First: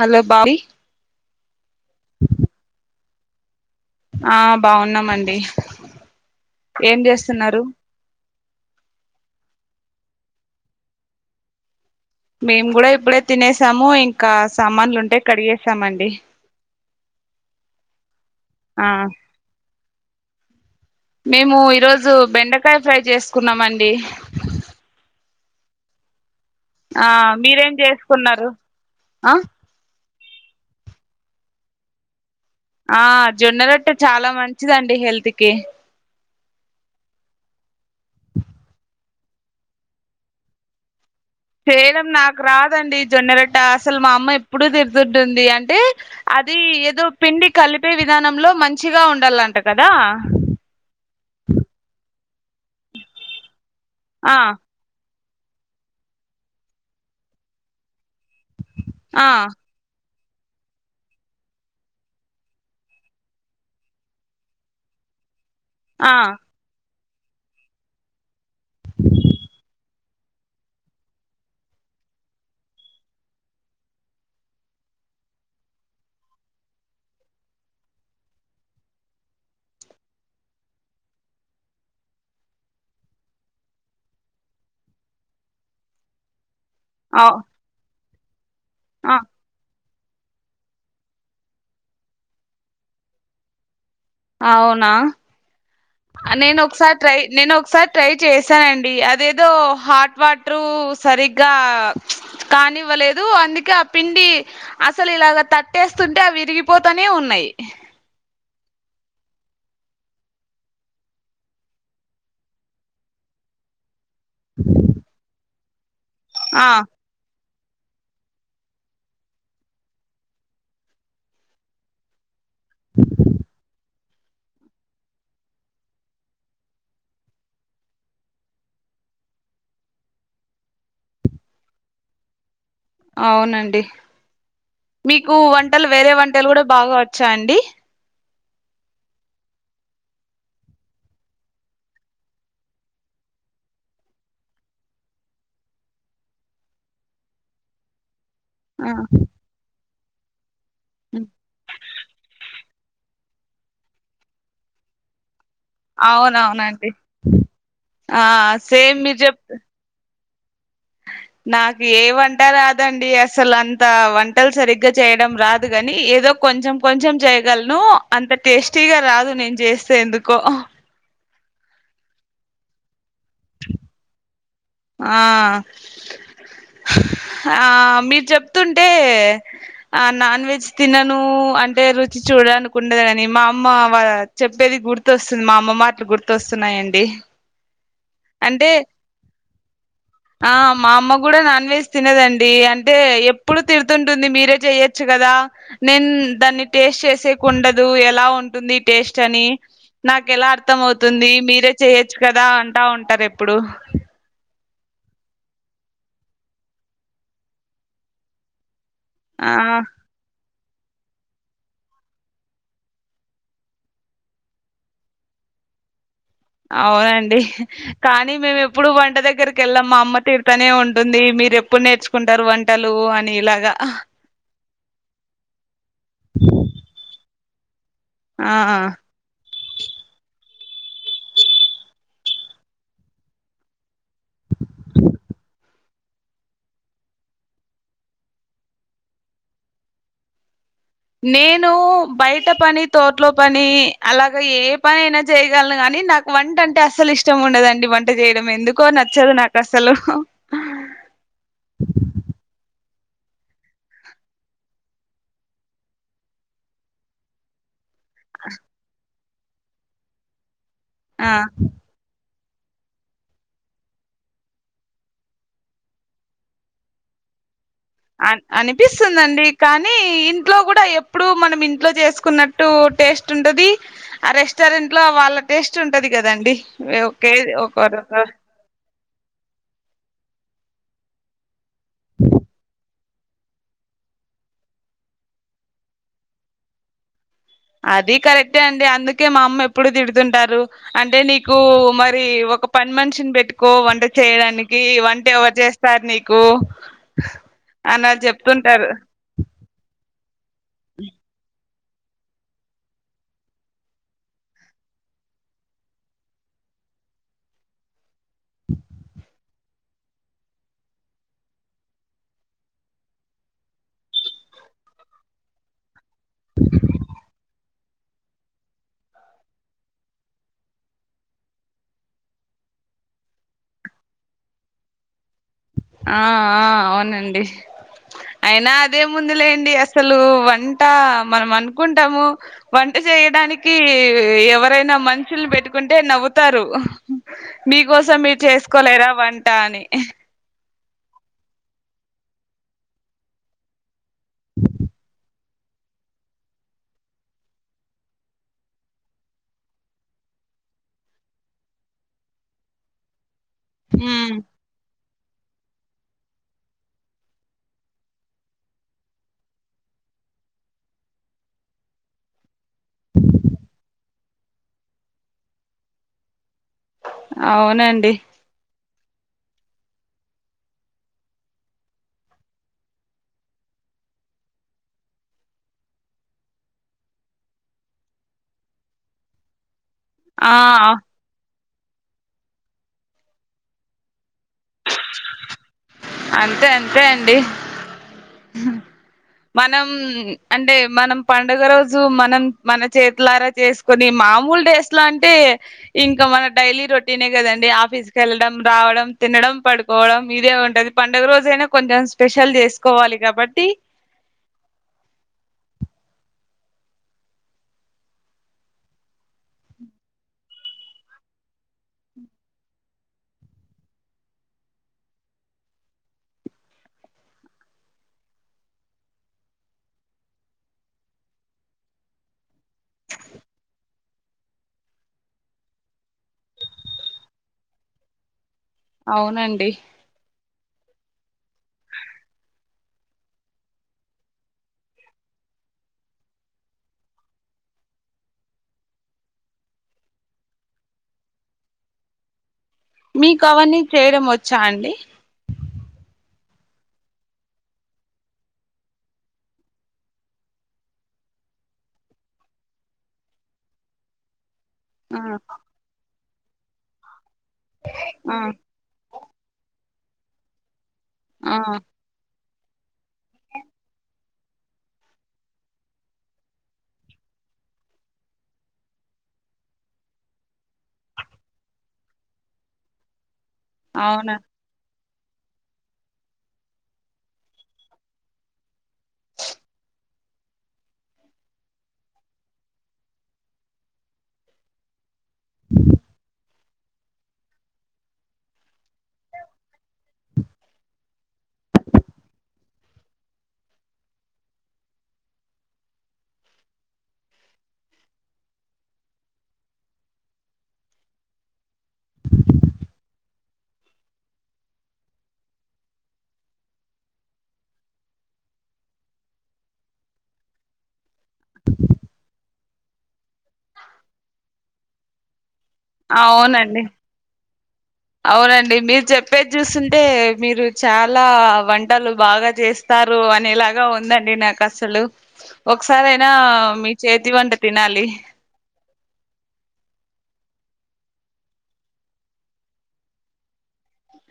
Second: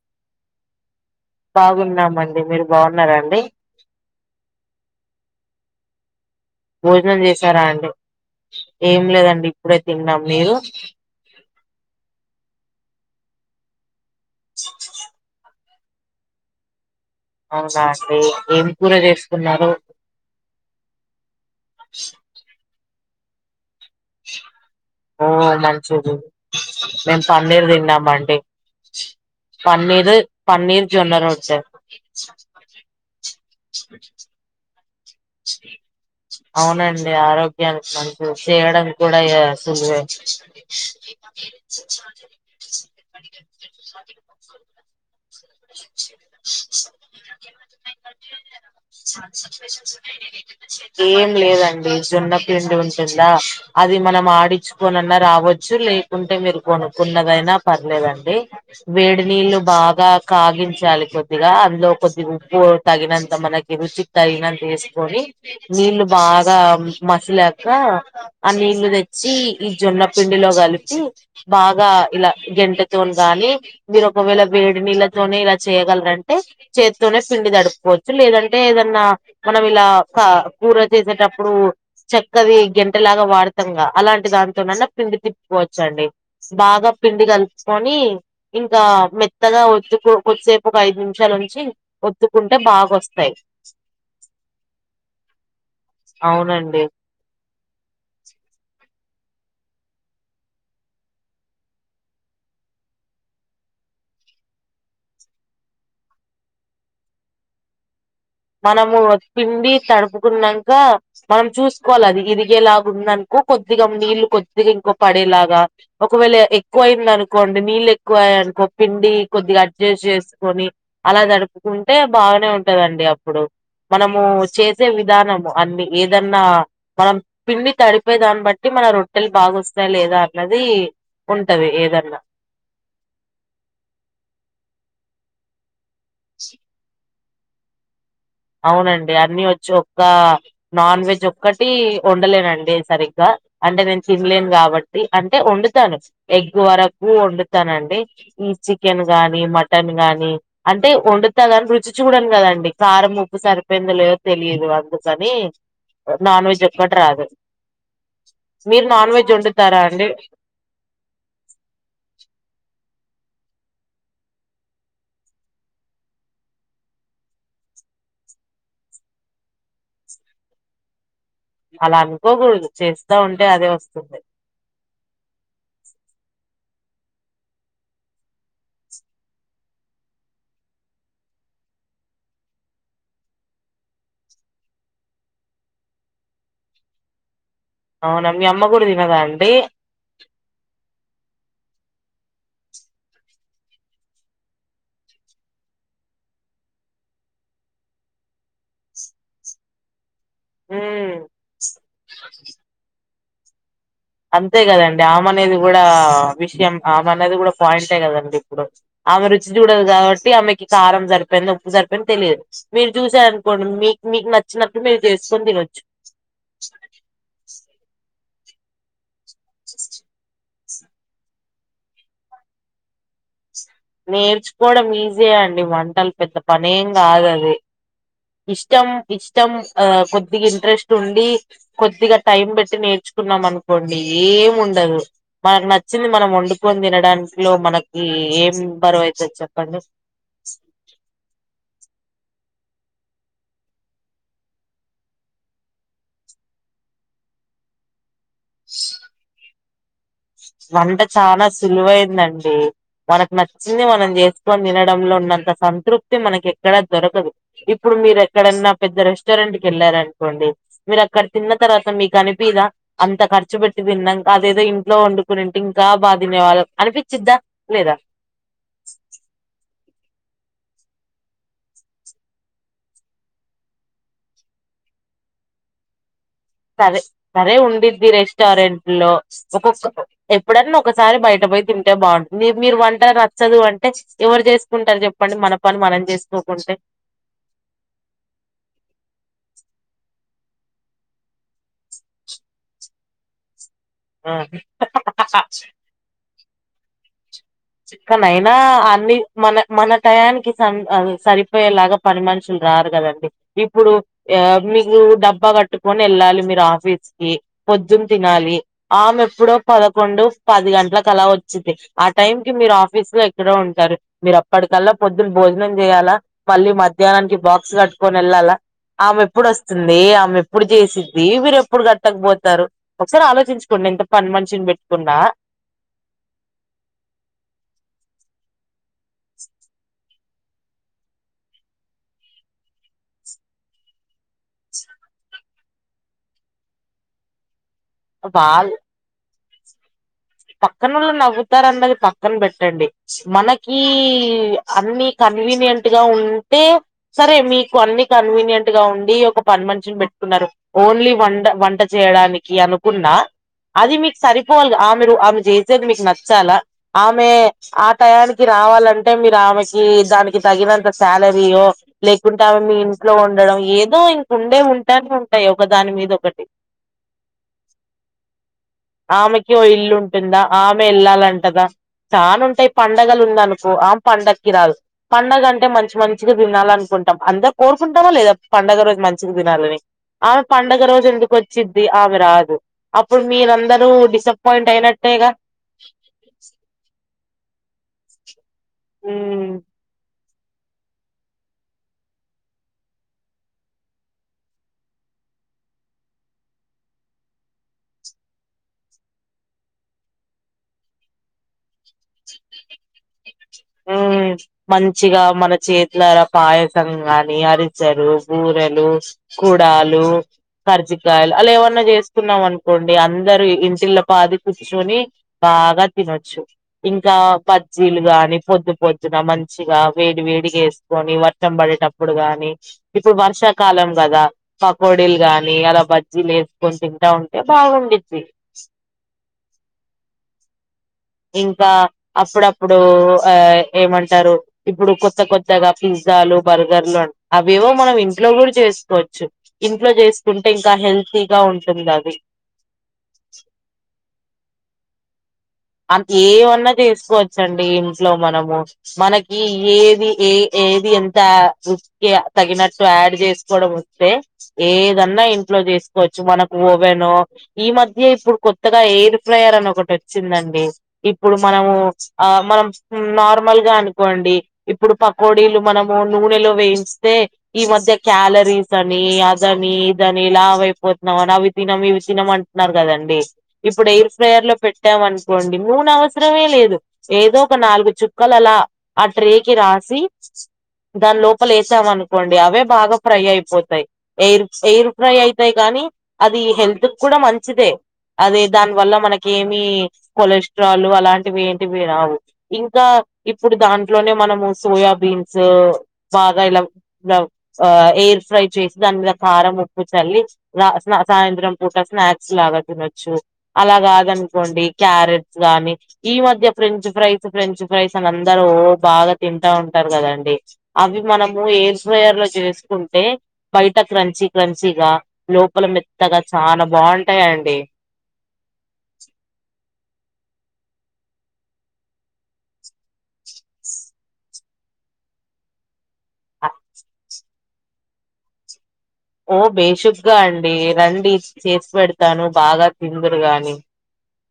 Hello bhabhi? బాగున్నామండి మీరు బావున్నరండి? ఆ బావున్నామండి. భోజనం చేసారా అండి ఏం లేదండి ఇప్పుడే తిన్నాం మీరు? మేము కూడా ఇప్పుడే తినేసాము. ఇంకా సామాన్లు ఉంటే కడిగేసామండి. అవునా అండి ఏం ఆ కూర చేసుకున్నారు? మేము ఈరోజు బెండకాయ ఫ్రై చేసుకున్నామండి. ఓ మంచిది ఆ మేము పన్నీరు మీరేం తిన్నామండి. చేసుకున్నారు ఆ పన్నీరు పన్నీర్ జొన్న రొట్టా ఆ జొన్నరట్టే చాలా మంచిదండి హెల్త్ కి చిది అవునండి ఆరోగ్యానికి మంచి చేయడం కూడా సులువే చేయడం నాకు రాదండి జొన్నరొట్టా అసలు మా అమ్మ ఎప్పుడూ తిడుతుంటుంది అన్ అంటే అదీ ఏదో పిండి కలిపే విధానంలో మంచిగా ఉండల్లంట కదా. ఏం లేదండి జొన్న పిండి ఉంటుందా అది మనం ఆ ఆడిచ్చు కోనన్నా రావచ్చు, లేకుంటే మీరు కొనుక్కున్నదైనా పర్లేదండి. ఆ వేడినీళ్లు బాగా కాగించాలి కొద్దిగా అందులో కొద్ది ఉప్పు తగినంత మనకి రుచికి తగినంత ఏసుకొని నీళ్లు ఆ బాగా మసిలాకా ఆ నీళ్లు తెచ్చీ ఈ జొన్న పిండిలో కలిపి బాగా ఇలా గెంటేతోన్ గానీ మీరు ఒకవేళ వేడినీల్ల తోనే ఇలా చేయగలరంటే చేత్తోనే పిండి తడుపుకోవచ్చు లేదంటే ఏదన్నా మనం ఇలా కా కూర చేసేటప్పుడూ చక్కదీ గెంటెలాగా వాడ్తంగా అలాంటి దాంతోనన్నా పిండి తిప్పుకోచ్చండి బాగా పిండి అవు గల్పుకోని ఇంకా ఆ మెత్తగా వొత్తు కో కొద్సేపు ఒక ఐదు నిమ్షాలు ఉంచి ఒత్తుకుంటే బాగొస్తయ్ అవునా అవునండి నేనొక్సారి ట్రై నేన్ ఒక్సారి ట్రై చేశానండి అదేదో హాట్ వాట్రూ సరిగ్గా కానీవ్వలేదు అందుకే ఆ పిండి అసలు ఇలాగ తట్టేస్తుంటే అవి ఇరిగిపోతానే ఉన్నయ్ మనమూ పిండీ తడుపుకున్నంకా మనం చూస్కోల్ల అది ఇరిగేలాగుందన్ కు కొద్దిగం నీళ్లు కొద్దిగా ఇంకో పడేలాగా ఒకవేళ ఆ ఎక్కువ అయింది అనుకో కొన్ని నీళ్ళు ఎక్వ ఆయయికో పిండీ కొద్దిగా అడ్జస్ట్ జెస్కొని అలా దడుప్కుంటే బాగానే ఉంటదండి అప్ మనమూ చేసే విధానము అన్ని ఏదన్నా మనం పిండి తడిపే దాన్ని బట్టి మన రొట్టెలు బాగొస్తాయ లేదా అన్నదీ ఉంటది ఏదన్న అవునండి, మీకూ వంటలు వేరే వంటలు గూడ బాగా వోచ్చా అండి అవునండి అన్నీ వోచ్చు ఒక్కా నాన్ వెజ్ ఒక్కటీ ఒండలేనండి నేన్ సరిగ్గా అంటే నేన్ తిన్లేను గాబట్టి అంటె ఒండుతాను ఎగ్ వరకు ఒండుతానండి. ఈ ఆ చికెన్ గానీ మటన్ గానీ అంటే హ్మ్. ఒండుతా గానీ రుచి చూడన్ గదండి కారం ఉప్ ఉప్పుసరిపోయిందొ లేదో తెలీదు అందుకనీ నాన్ వెజ్ అవునవునండి ఒకట్ రాదు ఆ మీరు సేమ్ నాన్ వెజ్ చెప్ ఒండుతారా అండి నాకు ఏ వంట రాదండీ అసలు అంతా వంటల్ సరిగ్గా చేయిడం రాదు గాని ఏదో కొంచెం కొంచెం చేయగల్నూ అంత టేస్టీగా రాదు నేన్ చేస్తే ఎందుకో అలా అన్కోకూడ్దు చేస్తా ఉంటే అదే వస్తుంది ఆ ఆ మీరు చెప్తుంటే ఆ నాన్ వెజ్ తిననూ అంటే రుచి చూడదనుకుండదాని మా అమ్మ వా చెప్పేది గుర్తొస్సుంది మా అమ్మ మాట్లు గుర్తోస్సున్నాయండి. అవునా మీ అమ్మ గూడా తినదా అండీ [inaudible] ఆ మా అమ్మ గూడా నాన్ వెజ్ తినదండీ అంటే ఎప్పుడూ తిడ్తుంటుంది మీరే జెయ్యాచ్చు గదా నెన్ దాన్ని టేస్ట్ చేసేకుండదూ ఎలా ఉంటుంది టేస్ట్ అనీ నాకెలా అర్థం హ్మ్. అవుతుంది మీరే చెయొచ్చు కదా అంటా ఉంటరు ఎప్పుడూ అంతే గదండి ఆమె అనేది గూడా విష్యం ఆమె అనేది గూడా పాయింటే గదండి ఇప్పుడు ఆమె రుచి ఆ జుడదు గాబట్టి ఆమెకి కారం జర్ పెందో ఉప్పు సర్పెందో తెలియద్ మీరు జుషార్ అన్కోండి మీక్ మీక్ నచ్చినట్డు మీరు జేస్కొని తినొచ్చు అవునండి కానీ మేము ఎప్పుడూ వంట దెగ్గరికెళ్లం మా అమ్మ తిడ్ తనే ఉంటుంది మీరు ఎప్పుడు నేర్చుకుంటారు వంన్ టలు అనిల్ నేర్చుకోడం ఈజీయ్ అండి వంటలు పెద్ద పనేం గాదు అది ఆ ఇష్టం ఇష్టం ఆ కొద్దిగా ఇంట్రెస్ట్ ఉండి, కొద్దిగా టైం బెట్టి నేర్చుకున్నాం అన్ కోండి ఏం ఉండదు మనకు నచ్చింది మనం ఒండుకొని తినడాంట్లో మనక్ ఇ ఏం బరువైతద్ చెప్పండి నేనూ బైట పని తోట్లొ పనీ అలాగ ఏ పని అయినా చేయ్గల్ను గాని నాక్ వంట అంటే అస్సల్ ఇష్టం ఉండదండి వంట జేయ్డం ఎందుకో నచ్చదు నాకు అస్సలు వంట చాలా సులువేందండి మనకు నచ్చింది మనం చేసుకొని తినడంలో ఉన్నంత సంతృప్తి మనకి ఎక్కడా దొరకదు ఇప్పుడు మీరు ఎక్కడన్నా పెద్ద రెస్టారెంట్ కి వెళ్ళారనుకోండి మీరు అక్కడ ఆ తిన్న తర్వాత మీకని పిద అంత ఖర్చు పెట్టి తిన్నంక అదేదో ఇంట్లో వండు పునింటే ఇంకా బా తినేవాళ్ళు అనిపించిద్దా లేదా అ అనిపిస్తుందండి కానీ ఇంట్లో కూడా ఎప్పుడు మనం ఇంట్లో చేసుకున్న టు టేస్ట్ ఉంటది ఆ రెస్టారెంట్ లో వాళ్ళ టేస్ట్ ఉంటది కదండి సరే ఒకే సరే ఒక ఉందిది రక రెస్టారెంట్లో ఒక్కొక్క ఎప్పుడన్నా ఒకసారి బయట పోయి తింటే బాగుంటుంది మీ మీరు వంట నచ్చదు అంటే ఎవరు చేసుకుంటారు చెప్పండి మన పని మనం చేసుకోకుంటే అదీ కరెక్టే అండి అందుకే మా అమ్మ ఎప్పుడూ తిడుతుంటారు అంటే నీకూ మరీ ఒక పని మనిషిని పెట్టుకో వంట ఆ చేయడానికి వంటేవరు చేస్తారు నీకు అని ఆళ్ళు చిక్కనయినా చెప్తుంటారు అన్ని మన మన టయానికి సన్ సరిపోయేలాగా పని మనుషులు రారు కదండి ఇప్పుడు యా మీకు డబ్బా కట్టుకొని వెళ్ళాలి మీరు ఆఫీస్ కి పొద్దున్ తినాలి ఆమె ఎప్పుడో పదకొండు పది గంట్ల అలా వచ్చింది టైం కి మీరు ఆఫీస్ లో ఎక్కడో ఉంటారు మీరు అప్పటికల్లా పొద్దున భోజనం చేయ్యాలా మళ్ళీ మధ్యాహ్నానికి బాక్స్ కట్టుకొని ఎళ్ళాలా ఆమె ఎప్పుడు వస్తుంది ఆమె ఎప్పుడు చేసింది మీరు ఎప్పుడు కట్టకపోతారు ఒసారి ఆలోచించుకోండి ఎంత పని మనిషిని పెట్టుకున్నా ఆ ఆ అవునండి అయినా అదే ముందిలేండి అసలు వంట మనం అనుకుంటాము వంట చేయడాని కి ఎవరైనా మనుషులు పెట్టుకుంటే నవ్వుతారు హు మీకోసం మీర్ వాళ్ళ చేసుకోలేరా వంట అని పక్కనోళు నవ్వుతారన్నది పక్కన పెట్టండి మనకీ డి అన్ని కన్వీనియెంట్ గా ఉంటే సరే మీకు అన్ని కన్వీనియంట్ గా ఉండి ఒక పని మషని పెట్టుకున్నారు ఓన్లీ వండ వంట చేయడానికి అనుకున్నా అది మీకు హ్మ్. సరిపోల్ గ అప్ మీరు ఆమె చేసేది మీకు నచ్చాలా ఆమె ఆ టయానికి రావాలంటే మీరు ఆమెకి దానికి తగినంత శాలరీయో లేకుంటే అవి మీ ఇంట్లో ఉండడం ఏదో ఇంకుండే ఉంటానే ఉంటాయి ఒక దాని మీద ఒకటి అవునండి ఆమెకి ఓ ఇల్లున్టుందా ఆమె ఇళ్లాలంటదా తాను ఉంటాయ్ పండగలు ఉంద అనుకో ఆ పండకి రాదు పండుగ అంటే మంచి మంచిగా తినాల అనుకుంటాం అందరు కోరుకుంటారా లేదా పండుగ రోజు మంచిగా తినాలని ఆమె ఆ పండుగ రోజు ఎందుకు వచ్చిది ఆమె రాదు అప్పుడు మీరందరూ డిస పోయింట్ అయినటె గా అంతే అంతే అండి [inaudible] మనం అంటే మనం పండుగ రోజు మనం మన చేతులారా చేసుకోని మామూల్ డేస్లా అంటే ఇంకా మన డైలీ రొటీనే కదండి ఆఫీస్కిల్డం రావడం తినడం పడుకోవడం మీరేమంటది పండుగ రోజయినా కొంచెం స్పెషల్ చేసుకోవాలి కాబట్టి మ్మ్ మంచిగా మన చేతులరా పాయసం గానీ అరిచెరు భూరెలు కూడాలు కరిజికయలు అలా ఏమన్నా చేస్తున్నాం అనుకోండి అందరు ఇంటిల పాది కుర్చొని బాగా తినొచ్చు ఇంకా పజ్జీలు గాని పొద్దు పొద్దున మంచిగా వేడి వేడిగా వేసుకని వర్షంపడేటప్పుడు గాని ఇప్పుడు వర్షాకాలం కదా పకోడీలు గాని అలా బజ్జీలు వేసుకొని తింటా ఉంటే బాగుంటుంది. అవునండి ఇంకా అప్పుడప్పుడు ఆ ఏమంటారు? ఇప్పుడు కొత్త కొత్తగా పిజ్జాలు బర్గర్లు అవేవో మనం ఇంట్లో కూడా చేసుకోవచ్చు ఇంట్లో చేసుకుంటే ఇంకా హెల్తీగా ఉంటుంది అది మీకు అవన్నీ చేయడం వచ్చా అండి ఆది ఏమన్నా చేసుకోవచ్చండి ఇంట్లో మనము మనకి ఏది ఏ ఏది ఎంత? ఇగ తగినట్టు యాడ్ చేసుకోవడం వస్తే ఆ ఏదన్నా ఇంట్లో చేసుకోవచ్చు మనకు ఓవేనో ఈ మధ్య ఆ ఇప్పుడు కొత్త ఎయిర్ ఫ్రయర్ అని ఒకటి వచ్చిందండి ఇప్పుడు ఆ మనము ఆ మనం నార్మల్గా అనుకోండి ఇప్పుడు పకోడీలు మనము నూనెలో వేయిస్తే ఈ మధ్య క్యాలరీస్ అని అదని ఇదని లావ అయిపోతున్నాం అని అవి తినం ఇవి తినమంట ఆన్నారు కదండి ఇప్పుడు ఎయిర్ అవునా ఫ్రైయర్ లో పెట్టామంట కోండి మూన అవసరమే లేదు ఏదో ఒక నాలుగు చుక్కలలా ఆ ట్రే కి రాసి దాని లోపలే ఏద్ధం అనుకోండి అవే బాగా ఫ్రై అయిపోతాయి ఎయిర్ ఎయిరు ఫ్రై అయితాయి కానీ అది హెల్త్ కూడా మంచిదే అదే దాని వల్ల మనకి ఏమి కొలెస్ట్రాల్ అలాంటివి ఏంటివి రావు ఇంకా ఇప్పుడు దాంట్లోనే మనము సోయాబీన్స్ బాగా ఇలా ఆ ఎయిర్ ఫ్రై చేసి దాని మీద కారం ఉప్పు చల్లి స్నా సాయంత్రం పూట స్నాక్స్ లాగా తినొచ్చు అలా కాదనుకోండి క్యారెట్స్ గాని ఈ మధ్య ఫ్రెంచ్ ఫ్రైస్ ఫ్రెంచ్ ఫ్రైస్ అని అందరూ బాగా తింటా ఉంటారు కదండి అవి మనము ఎర్ ఫయర్ లో చేసుకుంటే బయట క్రంచి క్రంచిగా లోపల మేత్ అవునండి అవునండి మీరు చెప్పేది చూస్తుంటే మీరు చాలా వంటలు బాగా చేస్త వస్తారు అనిలాగా ఉందండి నాకు అసలు ఒకసారియినా మీ చేతి వంట తినాలి ఓ బేషుగ్గా అండి రండి, చేసి పెడతాను బాగా తిందరుగాని.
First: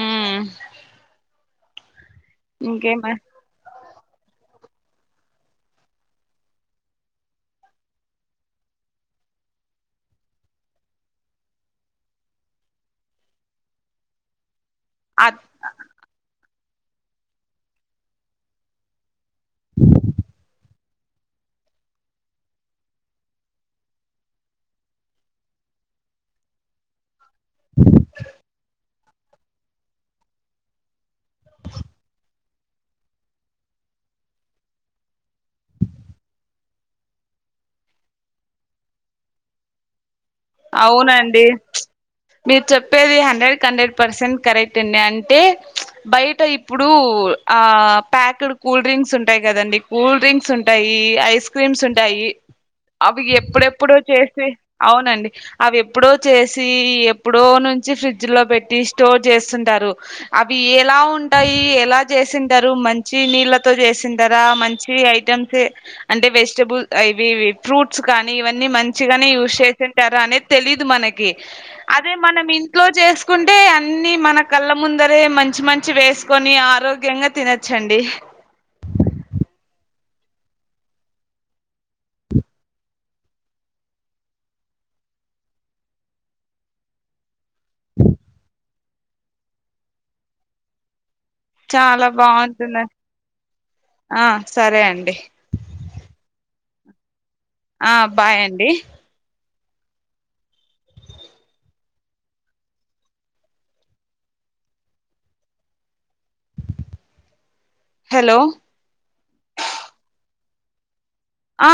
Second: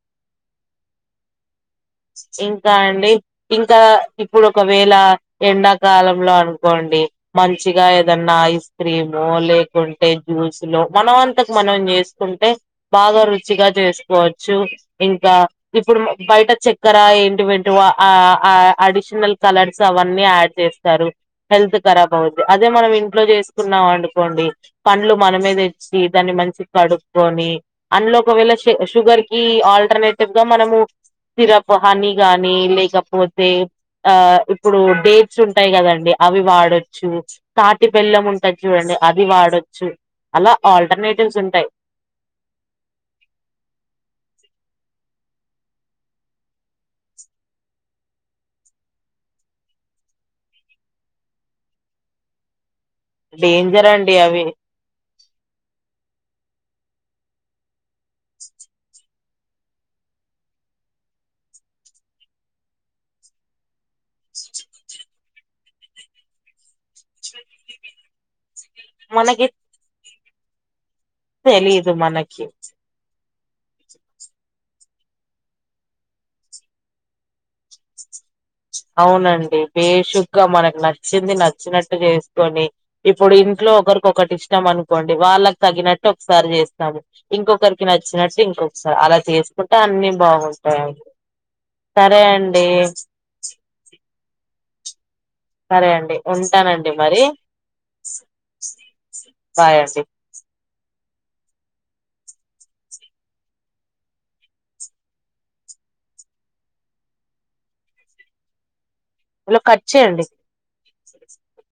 మ్మ్ ఇంకా ఇంకేమ అండి ఇంకా ఇప్పుడు ఒకవేళ ఎండాకాలంలో అనుకోండి మంచిగా ఏదన్నా ఐస్ క్రీము లేకుంటే జ్యూస్ లో మనం అంతకు మనం చేస్ కుంటే బాగా రుచిగా చేసుకోవచ్చు ఇంకా అత్ ఇప్పుడు బయట చె అక్కర ఏంటివంటి ఆ అడిషనల్ కలర్స్ అవన్నీ యాడ్ చేస్తారు హెల్త్ కరాబ్ అవుద్ది అదే మనం ఇంట్లో చేసుకున్నాం అండుకోండి పండ్లు మన మీద ఇచ్చి దాన్ని మంచి కడుక్కొని అందులో ఒకవేళ షుగర్ కి ఆల్టర్నేటివ్ గా మనము సిరప్ హనీ గానీ లేకపోతే ఆ ఇప్పుడు డేట్స్ ఉంటాయి కదండి అవి వాడొచ్చు తాటి పెల్లం ఉంటది చూడండి అది వాడొచ్చు అలా ఆల్టర్నేటివ్స్ అవునండి ఉంటాయి ప్చ్ మీరు చెప్పేది హండ్రెడ్ కి హండ్రెడ్ పర్సెంట్ కరెక్ట్ అండి అంటే ప్చ్ బయట ఇప్పుడు ఆ ప్యాక్డ్ కూల్ డ్రింక్స్ ఉంటాయి కదండి కూల్ డ్రింక్స్ ఉంట్ ఉంటాయి ఐస్ క్రీమ్స్ ఉంటాయి అవి డేంజర్ ఎప్పుడెప్పుడు అండి అవి చేసి అవునండి అవి ఎప్పుడో చేసి ఎప్పుడో నుంచి ఫ్రిడ్జ్ లో పెట్టి స్టోర్ చేస్తుంటారు అవి ఎలా ఉంటాయి ఎలా చేసింటారు మంచి నీళ్ళతో చేసిం తర మంచి ఐటెమ్సే అంటే వెజిటబుల్ ఇవి ఫ్రూట్స్ కానీ ఇవన్నీ మంచిగానే మనకి యూస్ చేసింటార అనే తెలీదు మనకి తెలీదు అదే మనకి మనం ఇంట్లో చేసుకుంటే అన్ని మన కళ్ళ ముందరే మంచి మంచి వేసుకొని ఆరోగ్యంగా తిన చ్చండి అవునండి బేషుగ్గా మనకు నచ్చింది నచ్చినట్టు చేస్కొని ఇప్పుడు ఇంట్లో ఒకరికొకటి ఇష్టం అనుకోండి వాళ్ళకి తగినట్టు ఒకసారి చేస్ ఇంకొకరికి నచ్చినట్టు ఇంకొకసారి అలా చేసుకుంటే అన్ని బాగుంటాయండి చాలా సరే బాగుంటుంది అండి ఆ సరే అండి సరే అండి ఉంటానండి మరి ఆ బాయ్ అండి బాయ్ అండి హలో ఇలా కట్ చేయండి